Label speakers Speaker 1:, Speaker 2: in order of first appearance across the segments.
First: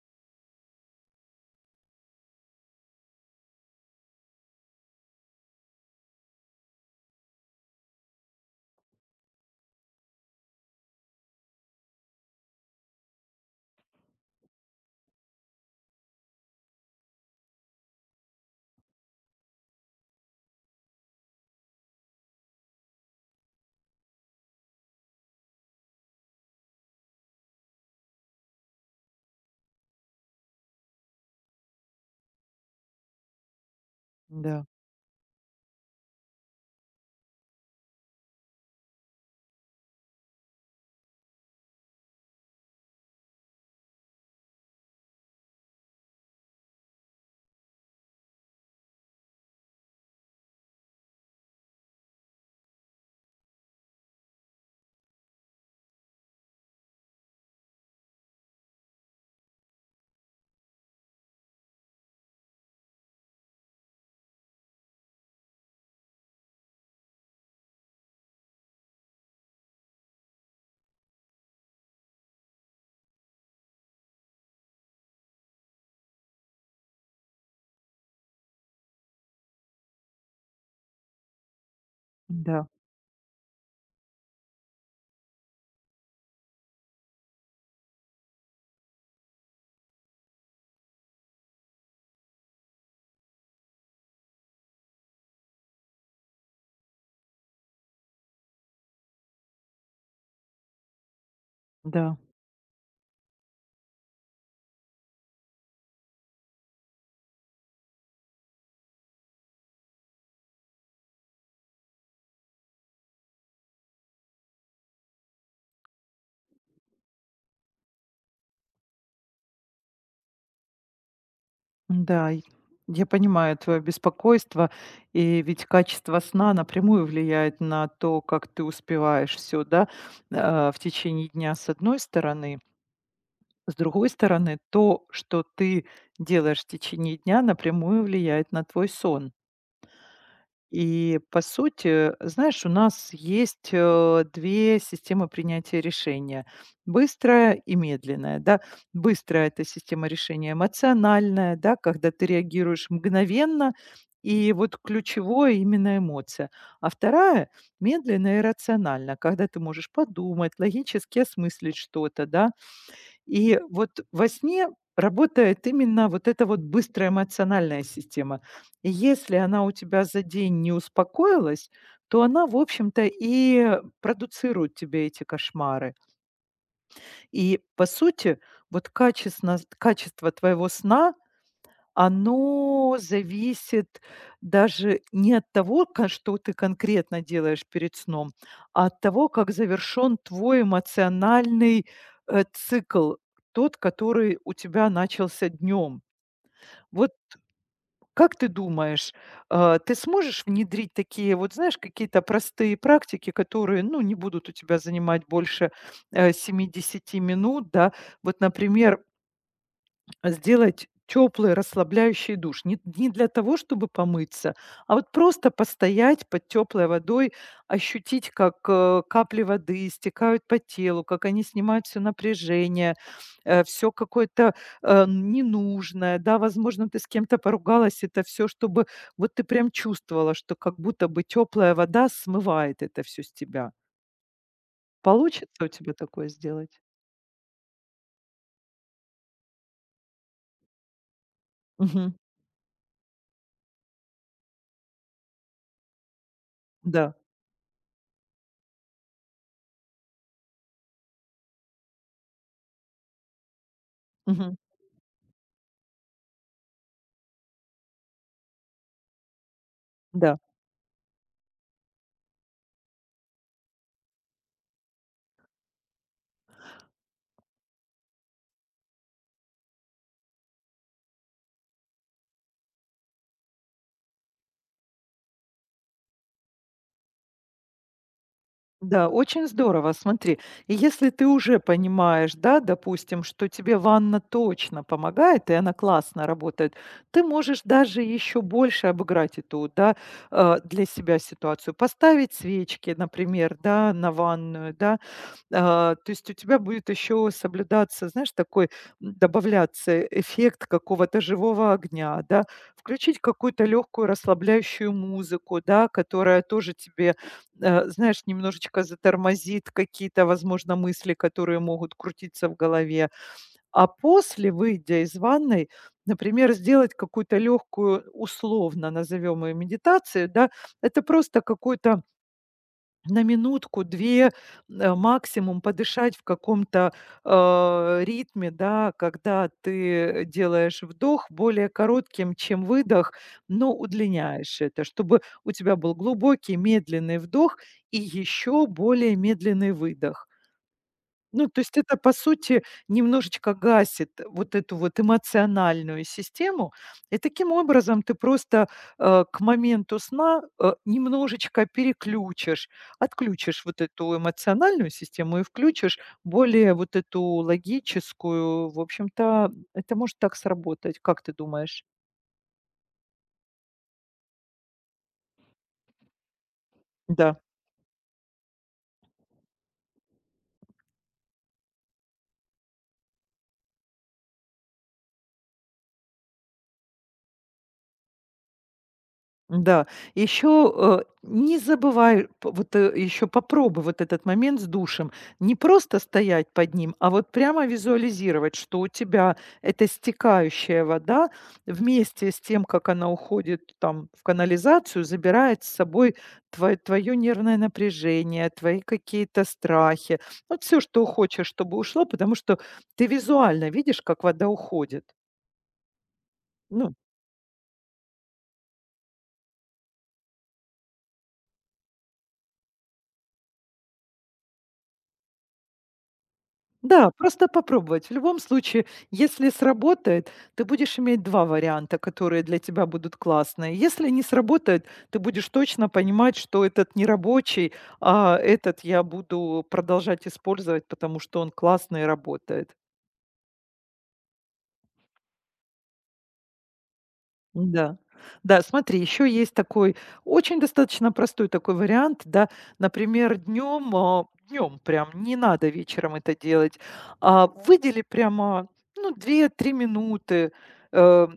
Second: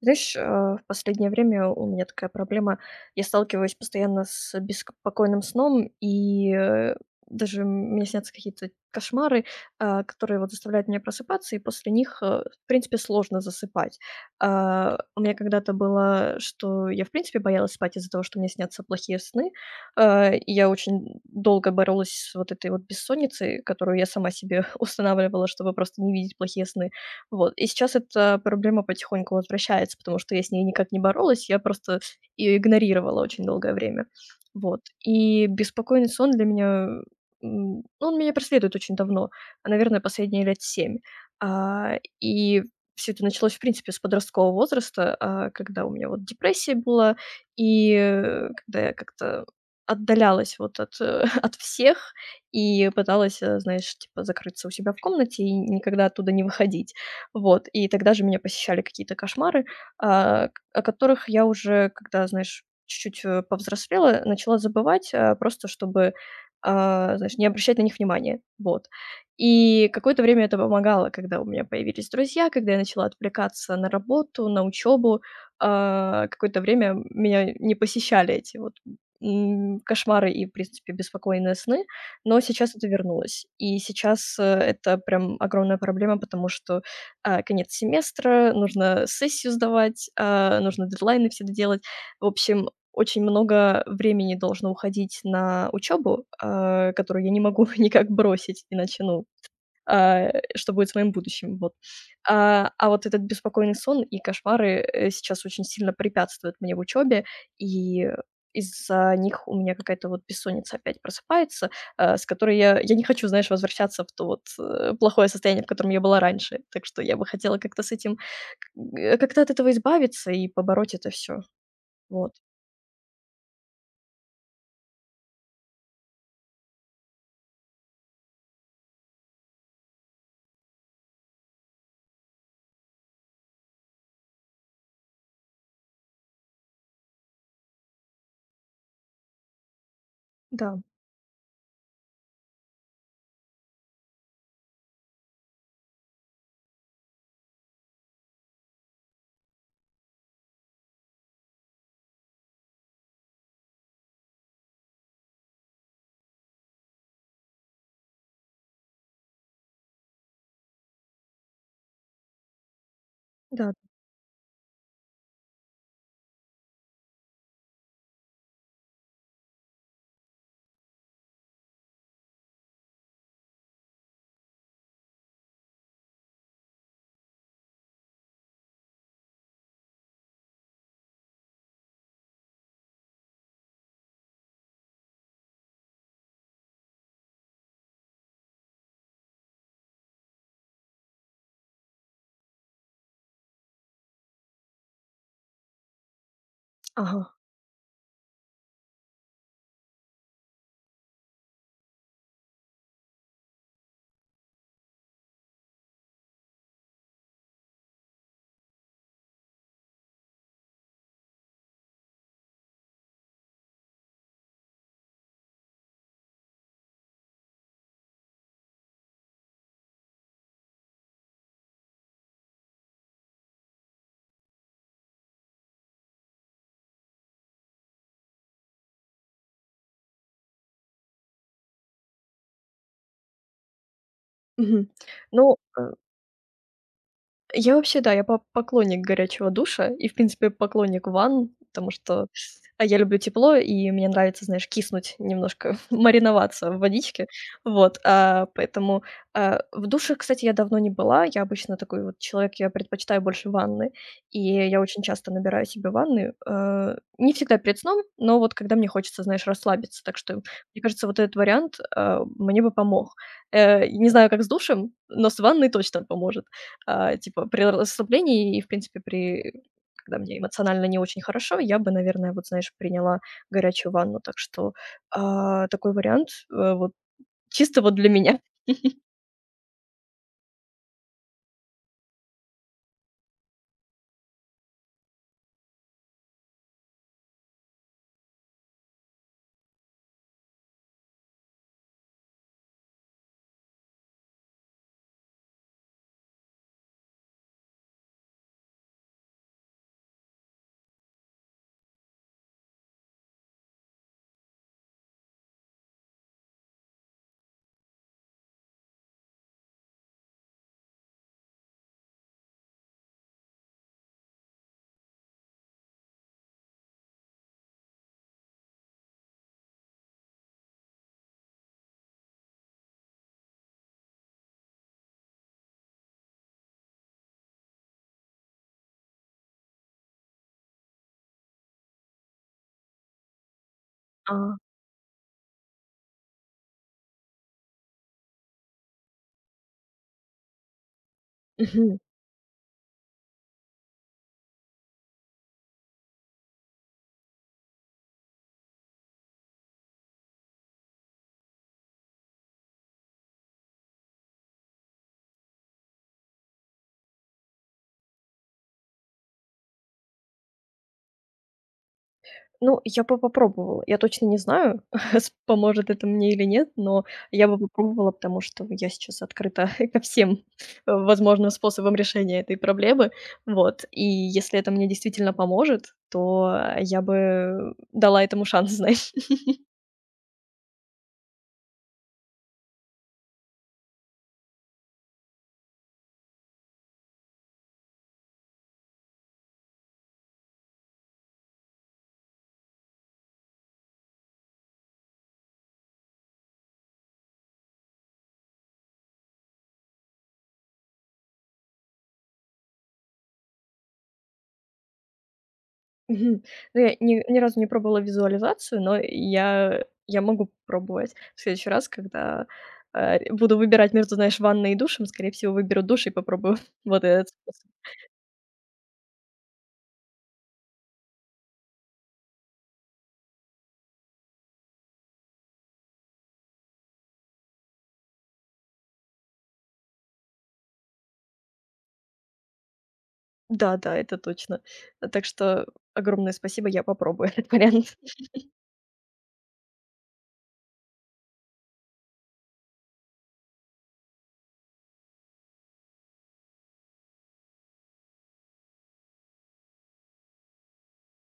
Speaker 1: Знаешь, в последнее время у меня такая проблема. Я сталкиваюсь постоянно с беспокойным сном, и даже мне снятся какие-то кошмары, которые вот заставляют меня просыпаться, и после них, в принципе, сложно засыпать. У меня когда-то было, что я, в принципе, боялась спать из-за того, что мне снятся плохие сны. И я очень долго боролась с вот этой вот бессонницей, которую я сама себе устанавливала, чтобы просто не видеть плохие сны. Вот. И сейчас эта проблема потихоньку возвращается, потому что я с ней никак не боролась, я просто ее игнорировала очень долгое время.
Speaker 2: Да,
Speaker 1: Вот. И беспокойный сон для меня, ну, он меня преследует очень давно, наверное, последние лет 7. И все это началось, в принципе, с подросткового возраста, когда у меня вот депрессия была, и, когда я как-то отдалялась вот от всех и пыталась, знаешь, типа закрыться у себя в комнате и никогда оттуда не выходить. Вот, и тогда же меня посещали какие-то кошмары, а, к о которых я уже, когда, знаешь, чуть-чуть, повзрослела, начала забывать, просто чтобы, знаешь, не обращать на них внимания. Вот. И какое-то время это помогало, когда у меня появились друзья, когда я начала отвлекаться на работу, на учебу. Какое-то время меня не посещали эти вот, кошмары и, в принципе, беспокойные сны, но
Speaker 2: да,
Speaker 1: сейчас это вернулось. И сейчас, это прям огромная проблема, потому что конец семестра, нужно сессию сдавать, нужно дедлайны все доделать. В общем, очень много времени должно уходить на учебу, которую я не могу никак бросить, иначе, ну, а, что будет с моим будущим, вот.
Speaker 2: да,
Speaker 1: А вот этот беспокойный сон и кошмары, сейчас очень сильно препятствуют мне в учебе, и из-за них у меня какая-то вот бессонница опять просыпается, с которой я не хочу, знаешь, возвращаться в то вот, плохое состояние, в котором я была раньше. Так что я бы хотела как-то с этим, как-то от этого избавиться и побороть это все. Вот.
Speaker 2: да. И Я понимаю твое беспокойство, и ведь качество сна напрямую влияет на то, как ты успеваешь все, да, в течение дня с одной стороны, с другой стороны, то, что ты делаешь в течение дня, напрямую влияет на твой сон.
Speaker 1: Да,
Speaker 2: И по сути, знаешь, у нас есть, 2 системы принятия решения: быстрая и медленная, да. Быстрая - это система решения эмоциональная, да, когда ты реагируешь мгновенно, и вот ключевое именно эмоция. А вторая - медленная и рациональная, когда ты можешь подумать, логически осмыслить что-то, да. И
Speaker 1: да.
Speaker 2: вот во сне работает именно вот эта вот быстрая эмоциональная система. И если она у тебя за день не успокоилась, то она, в общем-то, и продуцирует тебе эти кошмары. И, по сути, вот качество, качество твоего сна оно зависит даже не от того, ка что ты конкретно делаешь перед сном, а от того, как завершен твой эмоциональный, цикл, тот, который у тебя начался днем. Вот
Speaker 1: Ага.
Speaker 2: как ты думаешь, ты сможешь внедрить такие вот, знаешь, какие-то простые практики, которые, ну, не будут у тебя занимать больше, 7 минут, да? Вот, например, а сделать теплый расслабляющий душ. Не для того, чтобы помыться, а вот просто постоять под теплой водой, ощутить, как, капли воды стекают по телу, как они снимают все напряжение, все какое-то, ненужное. Да, возможно, ты с кем-то поругалась, это все, чтобы вот ты прям чувствовала, что как будто бы теплая вода смывает это все с тебя.
Speaker 1: Мгм. Ну,
Speaker 2: Получится у тебя такое сделать?
Speaker 1: я вообще, да, я по поклонник горячего душа и, в принципе, поклонник ванн, потому
Speaker 2: Мгм.
Speaker 1: что, я люблю тепло, и мне нравится, знаешь, киснуть немножко, мариноваться в
Speaker 2: Да.
Speaker 1: водичке. Вот, поэтому, в душе, кстати, я давно не была. Я обычно такой вот человек, я предпочитаю больше ванны, и
Speaker 2: Мгм.
Speaker 1: я очень часто набираю себе ванны. Э, не всегда перед сном, но вот когда мне хочется, знаешь, расслабиться. Так что,
Speaker 2: Да.
Speaker 1: мне кажется, вот этот вариант, мне бы помог. Не знаю, как с душем, но с ванной точно поможет. Типа при расслаблении и, в принципе, при когда мне эмоционально не очень хорошо, я бы, наверное, вот, знаешь, приняла горячую ванну. Так что, такой вариант, вот чисто вот для меня.
Speaker 2: Да, очень здорово. Смотри, и если ты уже понимаешь, да, допустим, что тебе ванна точно помогает, и она классно работает, ты можешь даже еще больше обыграть эту, да, для себя ситуацию. Поставить свечки, например, да, на ванную, да, а, то есть у тебя будет еще соблюдаться, знаешь, такой, добавляться эффект какого-то живого огня, да. Включить какую-то легкую расслабляющую музыку, да, которая тоже тебе, знаешь, немножечко затормозит какие-то, возможно, мысли, которые могут крутиться в голове. А после, выйдя из ванной, например, сделать какую-то легкую, условно назовем ее медитацию, да. Это просто какой-то на минутку, 2 максимум подышать в каком-то, ритме, да, когда ты делаешь вдох более коротким, чем выдох, но
Speaker 1: А,
Speaker 2: удлиняешь это, чтобы у тебя был глубокий медленный вдох и еще более медленный выдох. Ну, то есть это,
Speaker 1: Мгм.
Speaker 2: по сути, немножечко гасит вот эту вот эмоциональную систему. И таким образом ты просто, к моменту сна, немножечко переключишь, отключишь вот эту эмоциональную систему и включишь более вот эту логическую. В общем-то, это может так сработать. Как ты думаешь?
Speaker 1: Ну, я бы попробовала. Я точно не знаю, с поможет это мне или нет, но
Speaker 2: Да.
Speaker 1: я бы попробовала, потому что я сейчас открыта ко всем, возможным способам решения этой проблемы. Вот. И если это мне действительно поможет, то я бы дала этому шанс, знаешь.
Speaker 2: Да, еще, не забывай п вот, еще попробуй вот этот момент с душем. Не просто стоять под ним, а вот прямо визуализировать, что у тебя эта стекающая вода вместе с тем, как она уходит там в канализацию, забирает с собой твое нервное напряжение, твои какие-то страхи. Вот все, что хочешь, чтобы ушло, потому что ты визуально видишь, как вода уходит.
Speaker 1: Мгм. Ну,
Speaker 2: Ну.
Speaker 1: я ни разу не пробовала визуализацию, но я могу пробовать. В следующий раз, когда, буду выбирать между, знаешь, ванной и душем. Скорее всего, выберу душ и попробую вот
Speaker 2: Да,
Speaker 1: этот
Speaker 2: просто
Speaker 1: способ.
Speaker 2: попробовать. В любом случае, если сработает, ты будешь иметь 2 варианта, которые для тебя будут классные. Если не сработает, ты будешь точно понимать, что этот не рабочий, а этот я буду продолжать использовать, потому что он классный и работает.
Speaker 1: Да-да, это точно. Так что огромное спасибо, я попробую этот
Speaker 2: Да.
Speaker 1: вариант.
Speaker 2: Да, смотри, еще есть такой очень достаточно простой такой вариант, да. Например, днем, а, днем прям не надо вечером это делать, а выдели прямо, ну, две-три минуты, э,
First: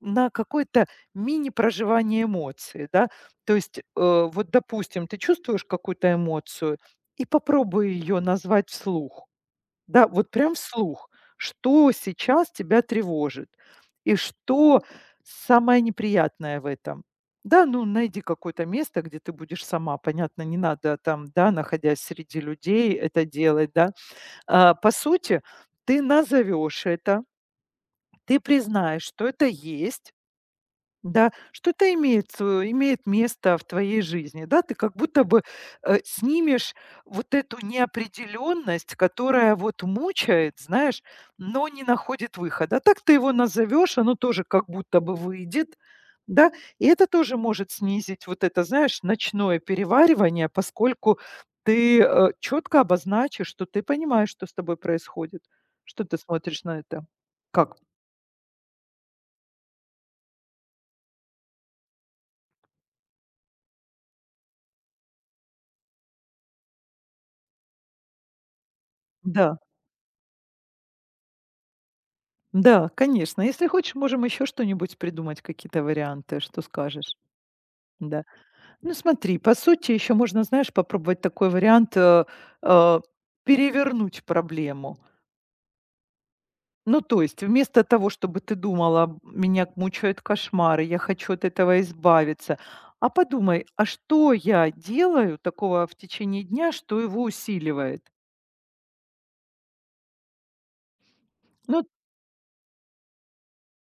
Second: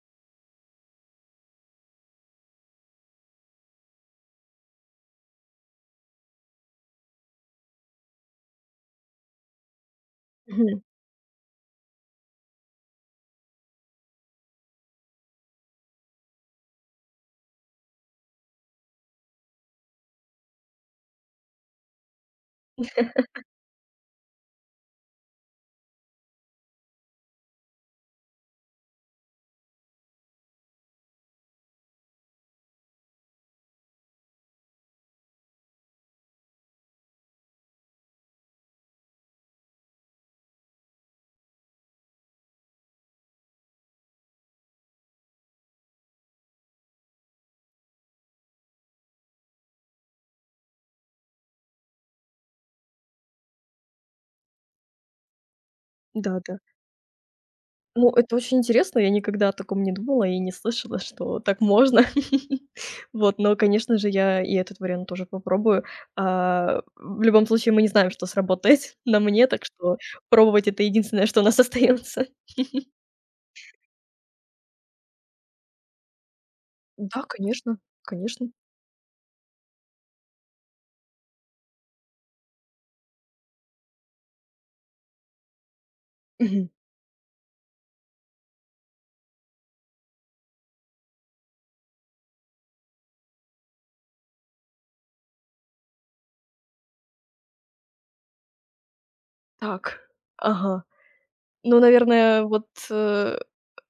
Speaker 2: на какое-то мини-проживание эмоций, да. То есть, вот, допустим, ты чувствуешь какую-то эмоцию и попробуй ее назвать вслух. Да, вот прям
Speaker 1: Мгм.
Speaker 2: вслух, что сейчас тебя тревожит и что самое неприятное в этом. Да, ну найди какое-то место, где ты будешь сама. Понятно, не надо там, да, находясь среди людей, это делать, да. А, по сути, ты назовешь это, ты признаешь, что это есть, да, что-то имеет свое имеет место в твоей жизни, да. Ты как будто бы, снимешь вот эту неопределенность, которая вот мучает, знаешь, но не находит выхода. А так ты его назовешь, оно тоже как будто бы выйдет, да. И это тоже может снизить вот это, знаешь, ночное переваривание, поскольку ты, четко обозначишь, что ты понимаешь, что с тобой происходит. Что ты
Speaker 1: Да-да.
Speaker 2: смотришь на это? Как?
Speaker 1: Ну, это очень интересно. Я никогда о таком не думала и не слышала, что так можно. Вот, но, конечно же, я и этот вариант тоже попробую. В любом случае, мы не знаем, что сработает на мне,
Speaker 2: Да.
Speaker 1: так что пробовать- это единственное, что у нас остается.
Speaker 2: Да, конечно. Если хочешь, можем еще что-нибудь придумать, какие-то варианты. Что скажешь?
Speaker 1: Да, конечно,
Speaker 2: Да.
Speaker 1: конечно.
Speaker 2: Ну смотри, по сути, еще можно, знаешь, попробовать такой вариант э, перевернуть проблему.
Speaker 1: Мгм.
Speaker 2: Ну, то есть, вместо того, чтобы ты думала, меня мучают кошмары, я хочу от этого избавиться, а подумай, а что я делаю такого в течение дня, что его усиливает?
Speaker 1: Так, ага. Ну,
Speaker 2: Ну,
Speaker 1: наверное, вот, э,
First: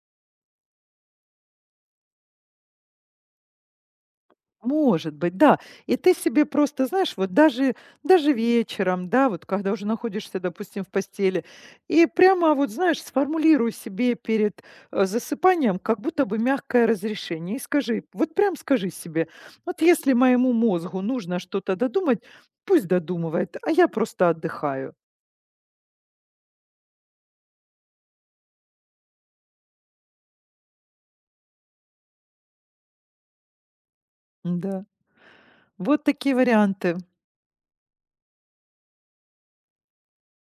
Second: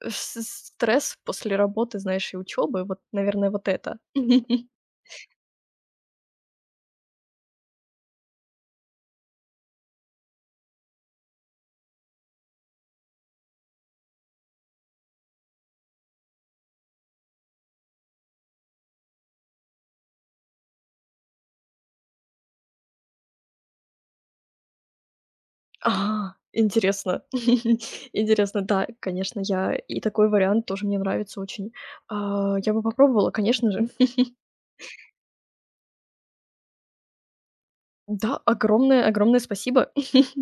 Speaker 1: с стресс после работы, знаешь, и учебы, вот, наверное, вот это.
Speaker 2: может быть, да. И ты себе просто, знаешь, вот даже, даже вечером, да, вот когда уже находишься, допустим, в постели, и прямо вот, знаешь, сформулируй себе перед засыпанием как будто бы мягкое разрешение. И скажи, вот прям скажи себе, вот если моему мозгу нужно что-то додумать, пусть додумывает, а я просто отдыхаю.
Speaker 1: Интересно. Интересно, да, конечно, я и такой вариант тоже мне нравится очень. Я бы попробовала, конечно же.
Speaker 2: Да. Вот такие варианты.
Speaker 1: Да, огромное огромное спасибо.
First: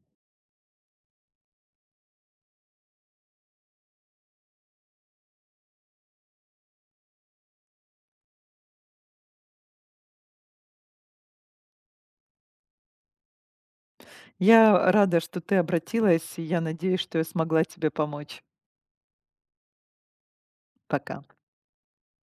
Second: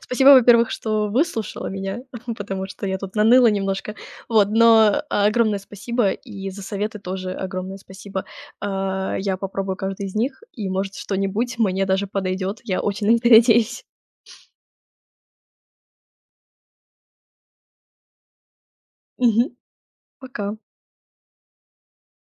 Speaker 1: Спасибо, во-первых, что выслушала меня, потому что я тут наныла немножко. Вот, но огромное спасибо и за советы тоже огромное спасибо. Я попробую каждый из них, и, может, что-нибудь мне даже подойдет. Я очень на это надеюсь.
Speaker 2: Я рада, что ты обратилась, и я надеюсь, что я смогла тебе помочь.
Speaker 1: Мгм. Пока.
Speaker 2: Пока.